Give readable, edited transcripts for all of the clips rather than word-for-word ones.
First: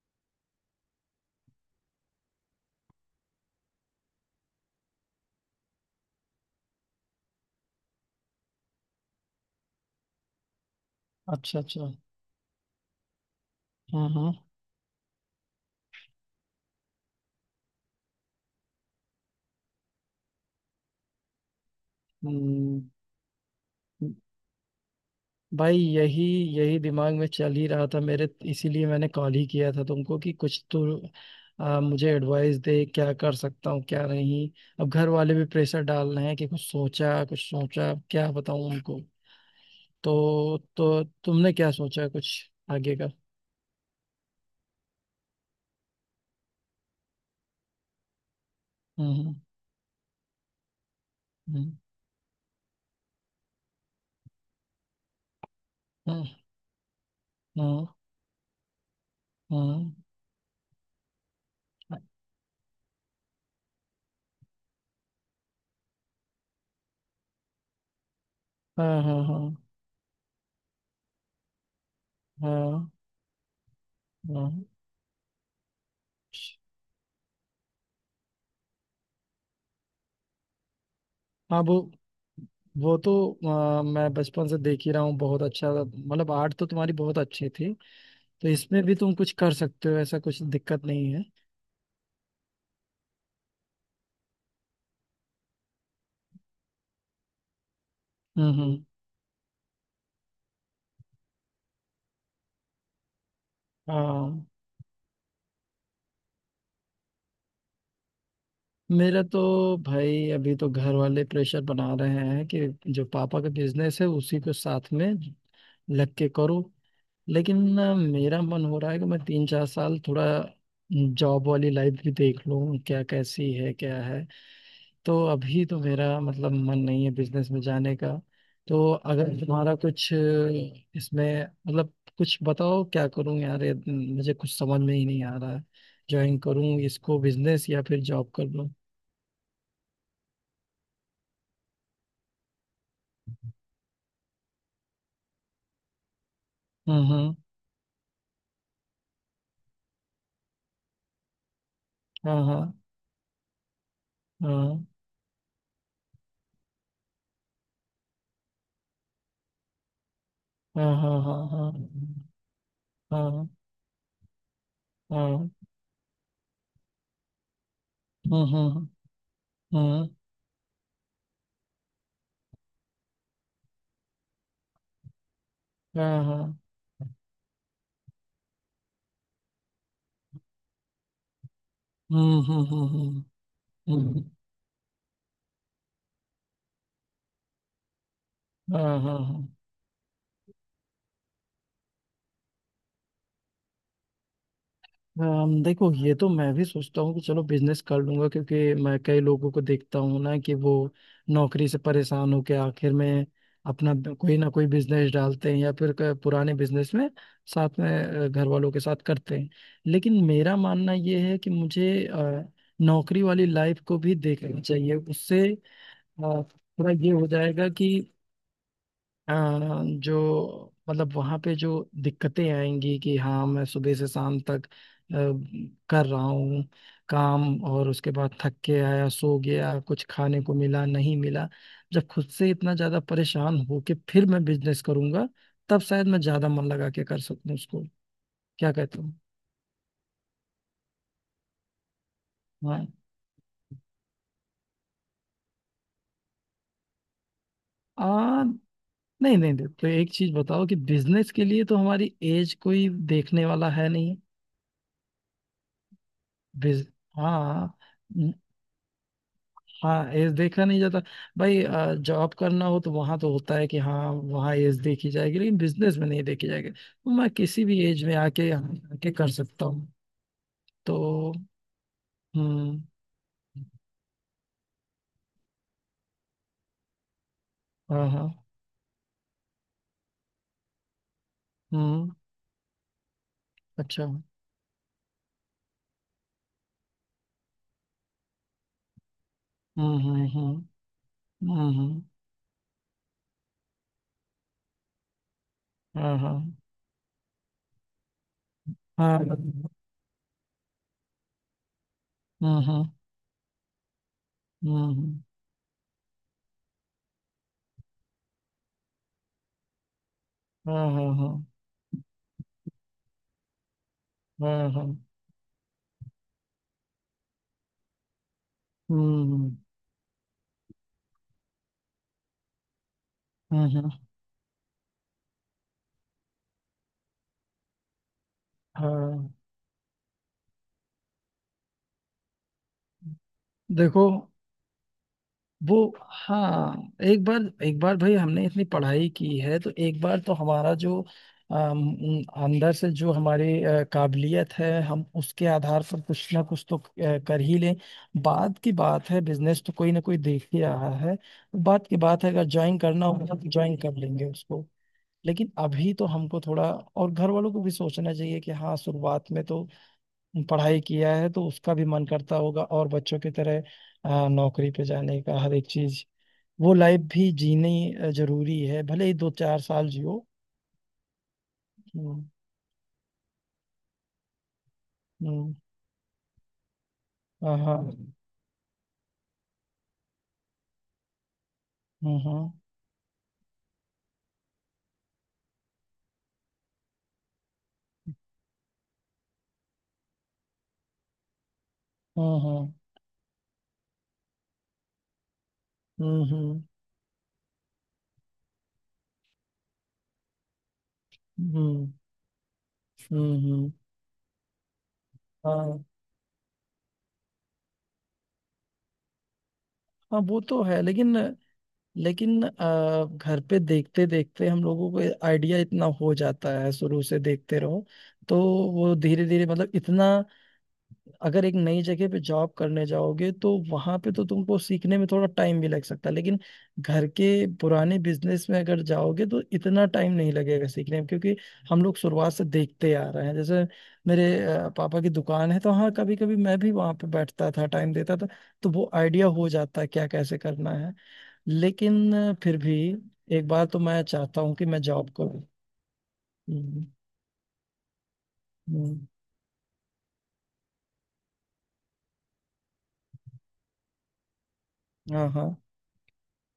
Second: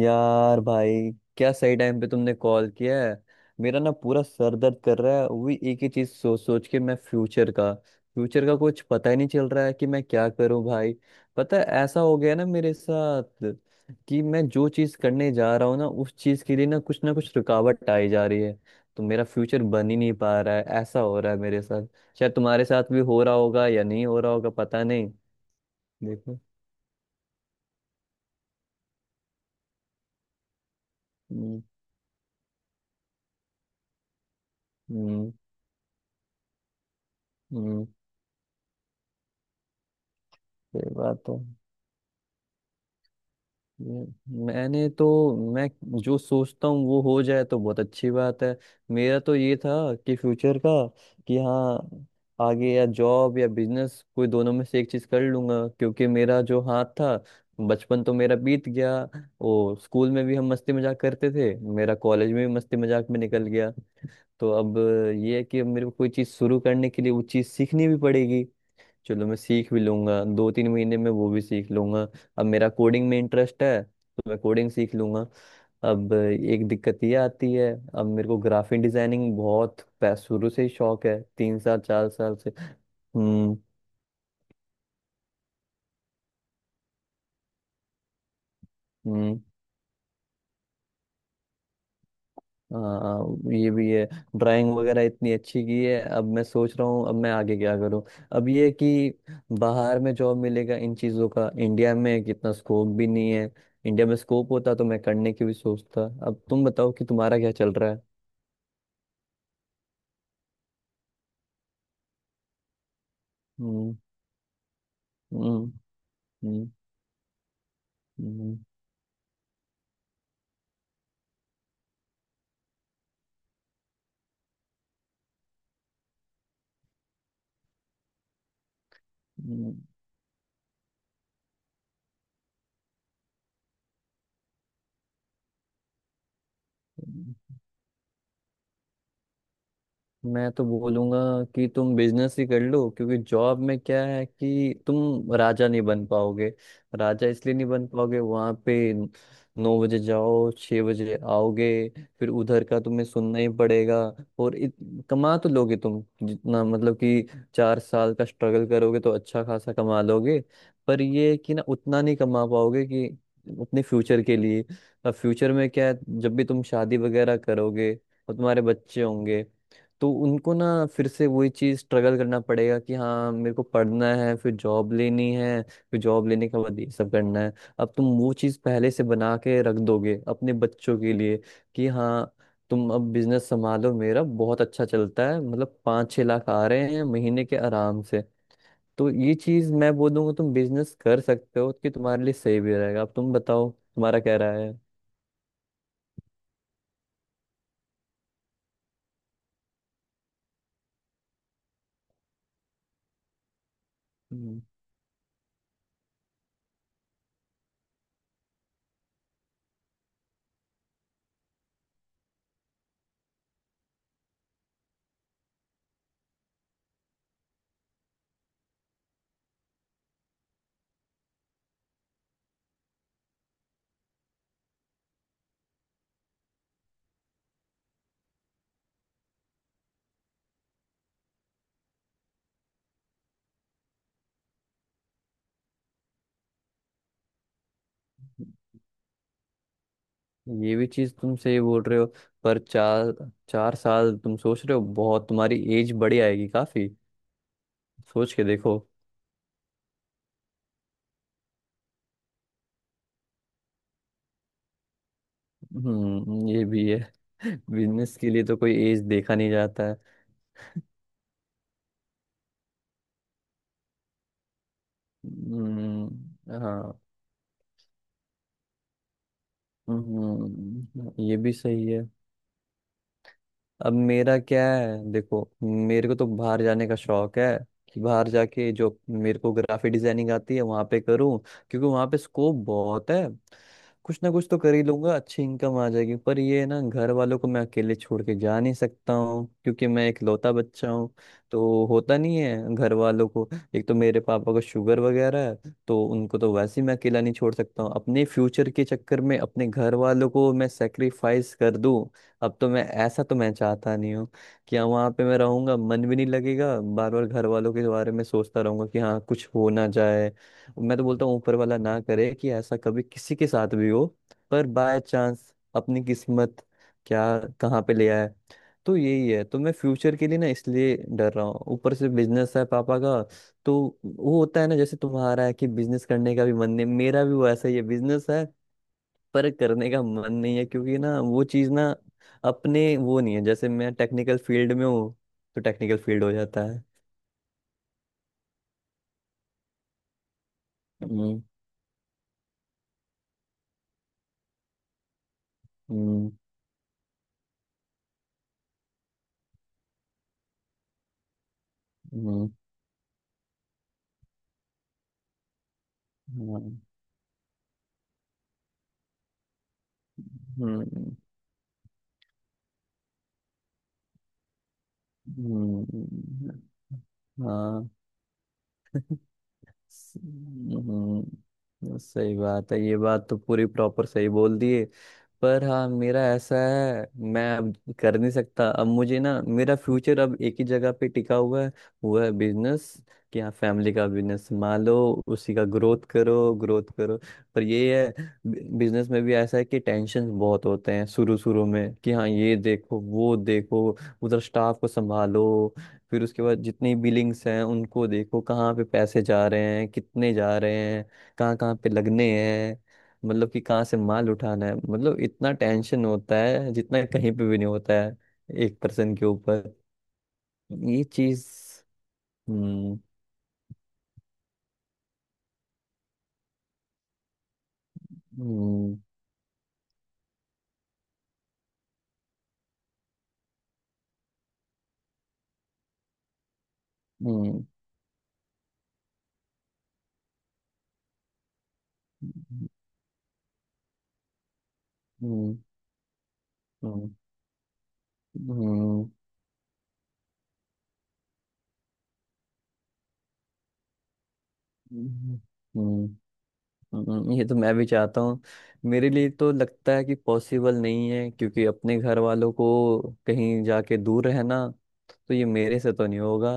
यार भाई, क्या सही टाइम पे तुमने कॉल किया है। मेरा ना पूरा सर दर्द कर रहा है वही एक ही चीज सोच सोच के। मैं फ्यूचर का कुछ पता ही नहीं चल रहा है कि मैं क्या करूं भाई। पता अच्छा है अच्छा। ऐसा हो गया ना मेरे साथ हाँ कि हाँ। मैं जो चीज करने जा रहा हूँ ना, उस चीज के लिए ना कुछ रुकावट आई जा रही है। तो मेरा फ्यूचर बन ही नहीं पा रहा है, ऐसा हो रहा है मेरे साथ। शायद तुम्हारे हम्म। साथ भी हो रहा होगा या नहीं हो रहा होगा, पता नहीं। भाई, यही देखो। यही दिमाग में चल ही रहा था मेरे, इसीलिए मैंने कॉल ही किया था तुमको कि कुछ तो हम्म। मुझे एडवाइस दे, क्या कर सकता हूँ क्या नहीं। अब घर हम्म। वाले भी प्रेशर डाल रहे हैं कि कुछ सोचा, कुछ हम्म, सोचा, क्या बताऊँ उनको? तो ये तो बात है। तुमने क्या सोचा कुछ आगे का? मैं- मैंने तो मैं जो सोचता हूँ वो हो जाए तो बहुत अच्छी बात है। मेरा हम्म। तो ये था कि फ्यूचर का, कि हम्म। हाँ, आगे या जॉब या बिजनेस कोई दोनों में से एक चीज कर लूंगा, क्योंकि हम्म। मेरा जो हाथ था। हम्म। बचपन तो मेरा बीत गया, वो हम्म। स्कूल में भी हम मस्ती मजाक करते थे, मेरा हम्म। कॉलेज में भी मस्ती मजाक में निकल गया। तो अब ये है कि अब मेरे को कोई चीज शुरू करने के लिए वो चीज सीखनी भी पड़ेगी। हाँ हाँ चलो, मैं हाँ सीख भी लूंगा, 2 3 महीने में वो भी सीख लूंगा। अब मेरा हाँ कोडिंग में इंटरेस्ट है तो मैं हाँ कोडिंग सीख लूंगा। अब एक दिक्कत ये आती है। अब मेरे को ग्राफिक डिजाइनिंग बहुत शुरू से ही शौक है, तीन हाँ। वो साल चार साल से। वो तो हम्म। मैं बचपन से देख ही रहा हूँ, बहुत अच्छा, मतलब आर्ट तो तुम्हारी बहुत अच्छी थी। तो इसमें भी तुम कुछ हम्म। कर सकते हो, ऐसा कुछ दिक्कत नहीं है। हाँ, ये भी है। ड्राइंग वगैरह इतनी अच्छी की है। अब मैं सोच रहा हूँ अब मैं आगे क्या करूँ। अब हम्म। ये है हम्म। कि बाहर में जॉब मिलेगा, इन चीज़ों का इंडिया में कितना स्कोप भी नहीं है। इंडिया में हाँ। स्कोप होता तो मैं करने की भी सोचता। अब तुम बताओ कि तुम्हारा क्या चल रहा है। मेरा तो भाई अभी तो घर वाले प्रेशर बना रहे हैं कि जो पापा का हम्म। बिजनेस है उसी को साथ में हम्म। लग के करो। हम्म। लेकिन मेरा हम्म। मन हो रहा है कि मैं 3-4 साल थोड़ा जॉब वाली लाइफ भी देख लूँ, क्या कैसी है क्या है। तो अभी तो मेरा मतलब मन नहीं है बिजनेस में जाने का। तो अगर तुम्हारा हम्म। कुछ इसमें मतलब कुछ बताओ, क्या करूं यार, ये मुझे कुछ समझ में ही नहीं आ रहा है। ज्वाइन करूं इसको हम्म। बिजनेस, या फिर जॉब कर लूं? मैं तो बोलूंगा कि तुम बिजनेस ही कर लो, क्योंकि जॉब में क्या है कि तुम राजा नहीं बन पाओगे। हम्म। राजा हम्म। इसलिए नहीं बन पाओगे, वहां पे 9 बजे जाओ, 6 बजे आओगे। फिर हाँ हाँ उधर का तुम्हें सुनना ही पड़ेगा। और हाँ कमा तो लोगे तुम, जितना मतलब कि 4 साल का स्ट्रगल करोगे तो अच्छा खासा कमा लोगे। हाँ पर हाँ ये हाँ है कि ना हाँ उतना नहीं कमा पाओगे कि हाँ अपने फ्यूचर के लिए। अब हाँ। फ्यूचर में क्या है, जब भी तुम शादी वगैरह करोगे और हम्म। तुम्हारे हम्म। बच्चे होंगे, हम्म। तो उनको ना फिर से वही चीज स्ट्रगल करना पड़ेगा कि हाँ, मेरे को पढ़ना है, फिर जॉब लेनी है, फिर हाँ जॉब लेने हाँ। के बाद ये सब करना है। अब तुम वो चीज पहले से बना के रख दोगे अपने बच्चों के लिए, कि हाँ हम्म। हम्म। तुम अब हम्म। बिजनेस संभालो, हम्म। हम्म। मेरा बहुत अच्छा चलता है, मतलब 5 6 लाख आ रहे हैं महीने के आराम से। हाँ तो हाँ ये हाँ। चीज मैं बोल दूंगा, तुम बिजनेस कर सकते हो कि तुम्हारे लिए सही भी रहेगा। अब तुम बताओ तुम्हारा क्या राय देखो, ये तो मैं भी सोचता हूँ कि चलो बिजनेस कर लूंगा, क्योंकि मैं कई लोगों को देखता हूँ ना कि वो नौकरी से परेशान होकर आखिर में अपना कोई ना है। कोई बिजनेस डालते हैं, या फिर पुराने बिजनेस में साथ में घर वालों के साथ करते हैं। लेकिन मेरा मानना ये है कि मुझे नौकरी वाली लाइफ को भी देखना चाहिए। उससे अ, थोड़ा ये हो जाएगा, अ, जो मतलब वहाँ पे जो दिक्कतें आएंगी कि हाँ मैं सुबह से शाम तक कर रहा हूँ काम, और उसके बाद थक के आया, सो गया, कुछ खाने को मिला नहीं मिला। जब खुद से इतना ज़्यादा परेशान हो के फिर मैं बिजनेस करूँगा, तब शायद मैं ज़्यादा मन लगा के कर सकूँ उसको। क्या कहते हो? ये भी चीज तुम सही बोल रहे हो। पर हाँ। चार चार साल तुम सोच रहे हो, बहुत तुम्हारी एज बड़ी आएगी काफी। सोच आ, के देखो। नहीं नहीं नहीं, तो एक चीज़ बताओ कि बिजनेस के लिए तो हमारी एज कोई देखने वाला है नहीं। हम्म, ये बिज भी है। हाँ। बिजनेस के लिए तो कोई एज देखा नहीं जाता है। हाँ एज देखा नहीं जाता भाई, जॉब करना हो तो वहां तो होता है कि हाँ वहाँ एज देखी जाएगी, लेकिन बिजनेस में नहीं देखी जाएगी, हाँ। तो मैं किसी भी एज में आके यहाँ आके कर सकता हूँ। तो। ये भी सही है। हम्म। अब मेरा क्या है, देखो, मेरे को तो बाहर जाने का शौक है, कि हाँ हाँ। बाहर जाके जो मेरे को ग्राफिक डिजाइनिंग आती है वहां पे करूँ, क्योंकि वहां हम्म। पे स्कोप बहुत है। अच्छा। कुछ हम्म। ना कुछ तो कर ही लूंगा, अच्छी इनकम आ जाएगी। पर ये है ना, घर वालों को मैं अकेले छोड़ के जा नहीं सकता हूँ, क्योंकि हम्म। मैं हम्म। इकलौता हम्म। बच्चा हूँ। तो हम्म। होता नहीं है घर वालों को। एक तो मेरे पापा को शुगर वगैरह है, तो हाँ उनको तो हाँ वैसे ही मैं अकेला नहीं छोड़ सकता हूँ। अपने फ्यूचर के हाँ। चक्कर में अपने हम्म। घर वालों को मैं सेक्रीफाइस कर दूँ, अब तो हम्म। मैं ऐसा तो मैं चाहता नहीं हूँ। कि हाँ, वहाँ हम्म। पे मैं रहूंगा मन भी नहीं लगेगा, बार बार घर वालों के बारे में सोचता रहूंगा कि हाँ कुछ हो ना जाए। हाँ मैं तो हाँ बोलता हाँ हूँ ऊपर वाला ना करे कि ऐसा कभी किसी के साथ भी हो। पर हाँ बाय हाँ। चांस अपनी किस्मत क्या, कहाँ पे ले आए। तो यही है, हम्म। तो मैं फ्यूचर के लिए ना इसलिए डर रहा हूँ, ऊपर से बिजनेस है पापा का। तो हम्म। हाँ वो होता है ना, जैसे तुम्हारा है कि बिजनेस करने का भी मन नहीं, मेरा भी वो ऐसा ही है, बिजनेस है, हाँ। पर करने का मन नहीं है, क्योंकि ना वो चीज़ ना अपने वो नहीं है। जैसे मैं देखो टेक्निकल फील्ड में हूँ, तो वो। टेक्निकल फील्ड हो जाता हाँ, है। एक बार भाई हमने इतनी पढ़ाई की है तो एक बार तो हमारा जो हम्म। अंदर से जो हमारी काबिलियत है, हम उसके आधार पर हम्म। कुछ ना कुछ तो कर ही लें। बाद की बात है, बिजनेस तो कोई ना कोई देख ही रहा है। बाद की बात है, अगर हम्म। ज्वाइन करना होगा तो ज्वाइन कर लेंगे उसको। लेकिन अभी तो हमको हाँ। थोड़ा, और घर वालों को भी सोचना चाहिए कि हाँ शुरुआत में तो पढ़ाई किया हम्म। है, तो उसका भी मन करता होगा, और बच्चों की तरह नौकरी पे जाने का हर एक चीज, हम्म, वो लाइफ भी हाँ। जीनी जरूरी है, भले ही 2-4 साल जियो। हम्म। सही बात है। ये बात तो पूरी प्रॉपर सही बोल दिए। हम्म। पर हाँ, मेरा ऐसा है, मैं हाँ अब हाँ। कर नहीं सकता। अब मुझे ना मेरा फ्यूचर अब एक ही जगह पे टिका हुआ है। हम्म। वो है हम्म। बिजनेस। कि हाँ, फैमिली का बिजनेस संभालो, उसी का ग्रोथ करो, ग्रोथ करो। पर ये है, बिजनेस में भी ऐसा है कि टेंशन बहुत होते हैं शुरू शुरू में, कि हाँ ये हम्म। देखो, वो देखो, उधर स्टाफ को संभालो, हम्म। फिर उसके बाद हम्म। जितनी बिलिंग्स हैं उनको देखो, कहाँ पे पैसे जा रहे हैं, कितने जा रहे हैं, कहाँ कहाँ हम्म। पे लगने हैं, हम्म। मतलब कि हम्म। कहाँ से माल उठाना है। मतलब इतना हाँ टेंशन होता है जितना कहीं पे भी नहीं होता है, एक पर्सन के ऊपर। हाँ। वो तो है, ये लेकिन चीज। लेकिन हम्म। घर पे देखते देखते हम लोगों को आइडिया इतना हो जाता है, शुरू से देखते रहो तो वो हम्म। धीरे धीरे मतलब इतना, अगर एक नई जगह पे जॉब करने जाओगे तो वहां पे तो तुमको सीखने में थोड़ा टाइम भी लग सकता है, लेकिन घर के हम्म। पुराने बिजनेस में अगर जाओगे तो इतना टाइम नहीं लगेगा सीखने में, क्योंकि हम लोग शुरुआत से देखते आ रहे हैं। जैसे मेरे पापा की दुकान हम्म। है तो हाँ कभी कभी मैं भी वहां पे हम्म। बैठता था, टाइम देता था, तो वो हम्म। आइडिया हो जाता है क्या कैसे करना है। लेकिन फिर भी एक बार तो मैं चाहता हूँ कि मैं जॉब हम्म, करूँ। हम्म, हम्म। ये तो मैं भी चाहता हूँ। हम्म। मेरे लिए तो लगता है कि पॉसिबल नहीं है, क्योंकि अपने घर वालों को कहीं जाके दूर रहना, हाँ तो ये हाँ मेरे से तो नहीं होगा।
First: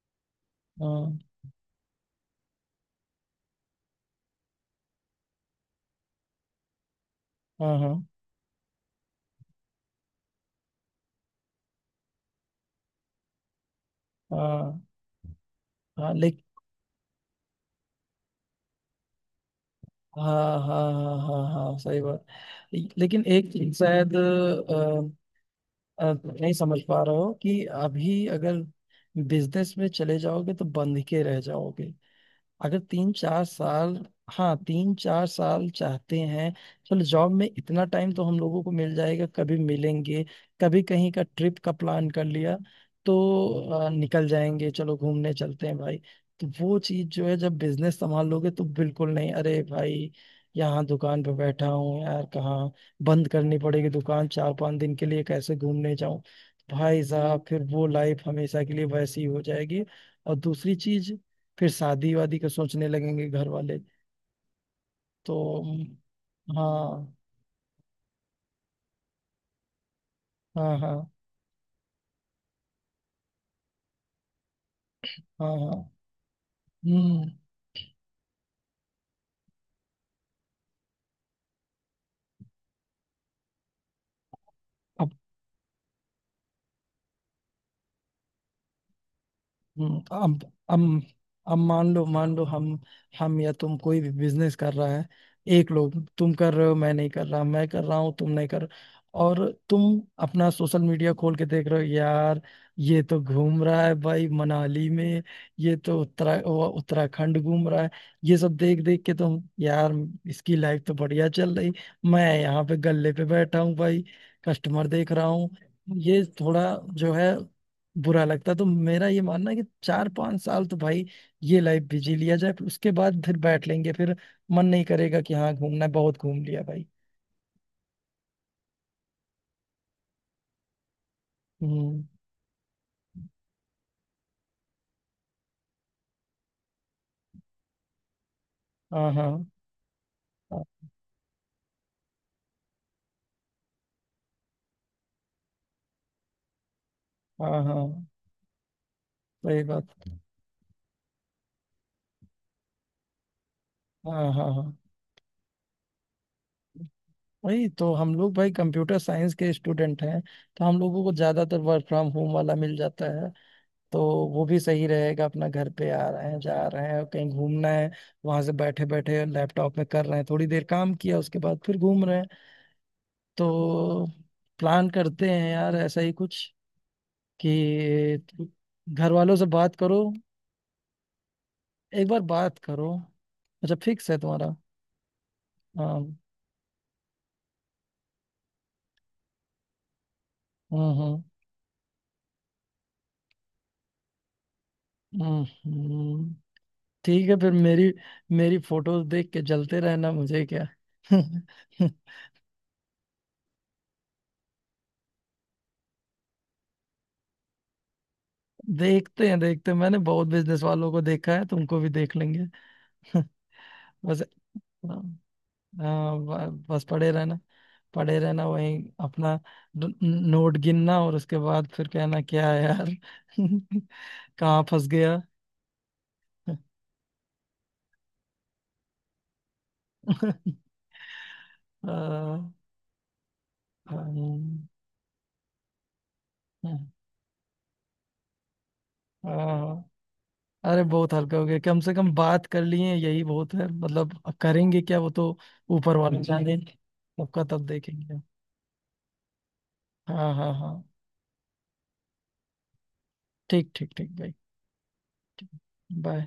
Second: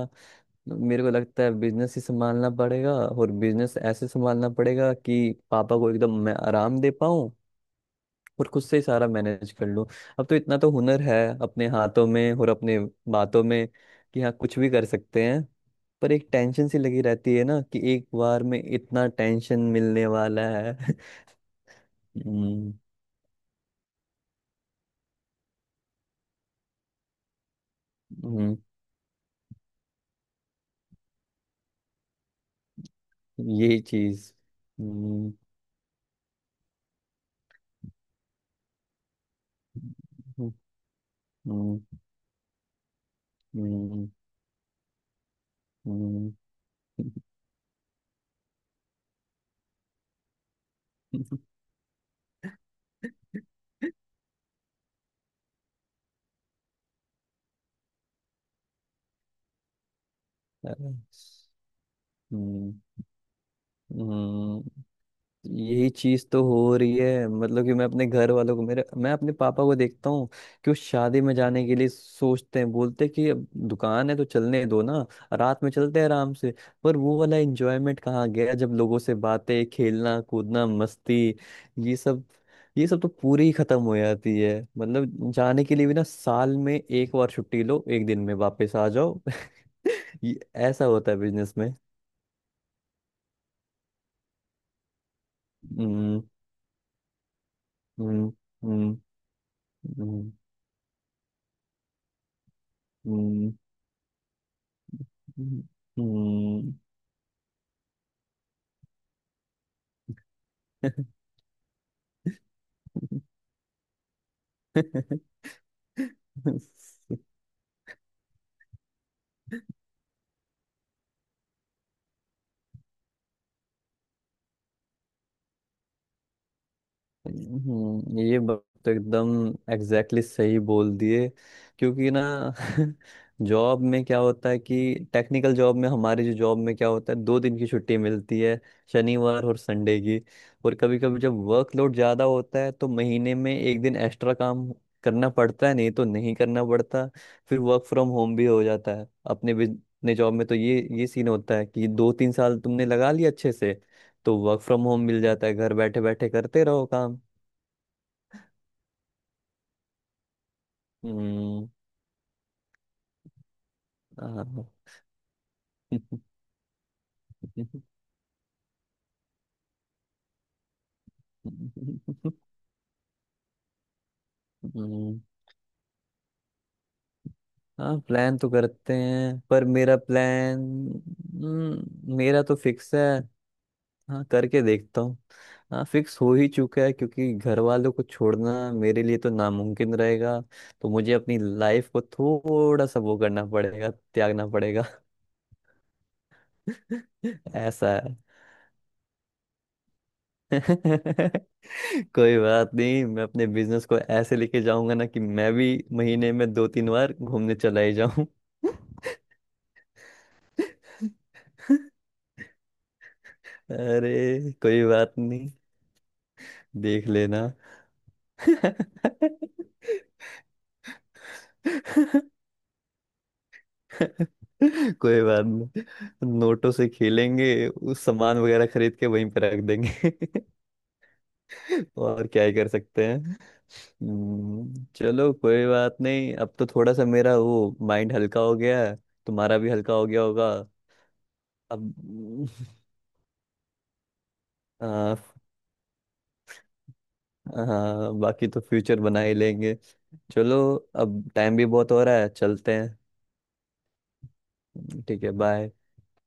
मेरे को हाँ लगता है बिजनेस ही संभालना पड़ेगा, और बिजनेस ऐसे संभालना पड़ेगा कि पापा को एकदम मैं आराम दे पाऊँ, हाँ हाँ और खुद से ही सारा मैनेज कर लूँ। अब तो इतना तो हुनर है अपने हाथों में और अपने बातों में, कि हाँ कुछ भी हाँ कर सकते हैं। हाँ, पर एक लेकिन। टेंशन सी लगी रहती है ना, कि एक बार में इतना टेंशन मिलने वाला हाँ है। हाँ हाँ हाँ हाँ, सही बात। हम्म, लेकिन एक चीज शायद अ, नहीं समझ पा रहे हो कि अभी हम्म, अगर बिजनेस में चले जाओगे तो बंध के रह जाओगे, अगर तीन चार ये साल चीज। हाँ, तीन चार हम्म, साल चाहते हैं। चलो, जॉब में इतना टाइम तो हम लोगों को मिल जाएगा, कभी मिलेंगे, हम्म, कभी कहीं का ट्रिप का हम्म, प्लान कर लिया तो हम्म, निकल जाएंगे, चलो घूमने चलते हैं भाई। तो वो चीज जो है, जब बिजनेस संभाल लोगे तो बिल्कुल नहीं। अरे भाई, यहाँ दुकान पे हम्म। बैठा हूँ यार, कहाँ? बंद करनी पड़ेगी दुकान 4-5 दिन के लिए, कैसे घूमने जाऊं? भाई साहब, फिर वो लाइफ हमेशा के लिए वैसी हो जाएगी। और दूसरी चीज, फिर शादी वादी का हम्म, सोचने लगेंगे घर वाले। हम्म, तो। यही चीज तो हो रही हाँ है। मतलब कि मैं अपने घर वालों को, मेरे, मैं अपने पापा को देखता हूँ कि वो हाँ हाँ शादी में जाने के लिए सोचते हैं, बोलते हैं कि अब दुकान है तो चलने दो ना, हाँ रात में हाँ। चलते हैं आराम से। पर वो हम्म। वाला एंजॉयमेंट कहाँ गया, जब लोगों से बातें, खेलना कूदना, मस्ती, ये सब। ये सब तो पूरी ही खत्म हो जाती है। मतलब जाने के लिए भी ना, साल में एक बार छुट्टी लो, एक दिन में वापस आ जाओ। हम्म। ये ऐसा होता है बिजनेस अब में। मान लो, मान लो हम या तुम कोई भी बिजनेस कर रहा है। एक लोग हम्म। तुम कर रहे हो मैं नहीं कर रहा, मैं कर रहा हूँ हम्म। तुम नहीं कर। हम्म। और तुम हम्म। अपना सोशल मीडिया खोल के देख रहे हो यार, ये तो हम्म। घूम रहा है भाई मनाली में, हम्म। ये तो उत्तरा वो उत्तराखंड घूम रहा है, ये सब देख देख के तुम यार, इसकी लाइफ तो बढ़िया चल रही, मैं यहाँ पे गल्ले पे बैठा हूँ भाई, कस्टमर देख रहा हूँ, ये थोड़ा जो है बुरा लगता। तो मेरा ये मानना है कि 4-5 साल तो भाई ये लाइफ बिजी लिया जाए, फिर उसके बाद फिर बैठ लेंगे, फिर मन नहीं करेगा कि हाँ घूमना है, बहुत घूम लिया भाई। ये बात तो एकदम एग्जैक्टली exactly सही बोल दिए। हम्म। क्योंकि ना जॉब में क्या होता है कि टेक्निकल जॉब में हमारे, जो जॉब में क्या होता है, 2 दिन की छुट्टी मिलती है, हाँ शनिवार हाँ और संडे की। हाँ और कभी कभी जब वर्कलोड ज़्यादा होता है, तो महीने में एक दिन एक्स्ट्रा काम करना पड़ता है, नहीं तो नहीं करना पड़ता। फिर हाँ वर्क हाँ, फ्रॉम होम भी हो जाता है अपने सही बात। अपने जॉब में। तो ये सीन होता है कि 2 3 साल तुमने लगा लिया अच्छे से, हाँ तो हाँ वर्क हाँ। फ्रॉम होम मिल जाता है, घर बैठे बैठे करते रहो काम। वही तो, हम लोग भाई कंप्यूटर साइंस के स्टूडेंट हैं, तो हम लोगों को ज्यादातर हम्म, वर्क फ्रॉम होम वाला मिल जाता है। तो वो भी हाँ। सही रहेगा, अपना घर पे आ रहे हैं जा रहे हैं, कहीं घूमना है वहां से बैठे बैठे लैपटॉप में कर रहे हैं, थोड़ी देर काम किया उसके बाद फिर घूम रहे हैं। तो प्लान हम्म, करते हैं यार ऐसा ही कुछ, हाँ, कि प्लान तो करते घर वालों हैं, से पर बात मेरा करो, प्लान। एक बार मेरा तो बात करो। फिक्स है। अच्छा, फिक्स है हाँ, तुम्हारा। करके देखता हूँ। हाँ, हाँ। फिक्स हो ही चुका है, क्योंकि घर वालों को छोड़ना मेरे लिए तो नामुमकिन रहेगा। तो हम्म। मुझे हम्म। अपनी लाइफ को थोड़ा सा वो करना पड़ेगा, त्यागना पड़ेगा। हम्म। हम्म। ठीक है फिर, मेरी ऐसा है। मेरी फोटोज देख के जलते रहना, मुझे क्या। कोई बात नहीं, मैं अपने बिजनेस को ऐसे लेके जाऊंगा ना कि मैं भी महीने में 2 3 बार घूमने चला ही जाऊं। देखते हैं देखते हैं, मैंने बहुत बिजनेस वालों को देखा है, तुमको भी देख लेंगे। बस। अरे कोई हाँ। बात नहीं, हाँ बस देख पड़े रहना, लेना। पड़े रहना वहीं अपना, नोट गिनना, और उसके बाद फिर कहना, क्या है यार कहाँ फंस गया। कोई बात नहीं, नोटों से खेलेंगे, उस सामान वगैरह खरीद के वहीं पे रख देंगे। और क्या हाँ, ही कर सकते हैं। हाँ, चलो कोई बात नहीं, अब तो थोड़ा सा मेरा वो माइंड हल्का हो गया है। तुम्हारा भी हाँ। हल्का हो गया होगा। अरे बहुत हल्का हो गया, कम से कम बात अब कर लिए, यही बहुत है, मतलब अब करेंगे क्या, वो आ, तो ऊपर वाले जाने, सबका तब हाँ, देखेंगे। बाकी तो फ्यूचर बना ही लेंगे। हाँ हाँ चलो, हाँ। अब टाइम भी बहुत हो रहा है, चलते ठीक ठीक ठीक भाई। हैं। ठीक है, ठीक। बाय। बाय।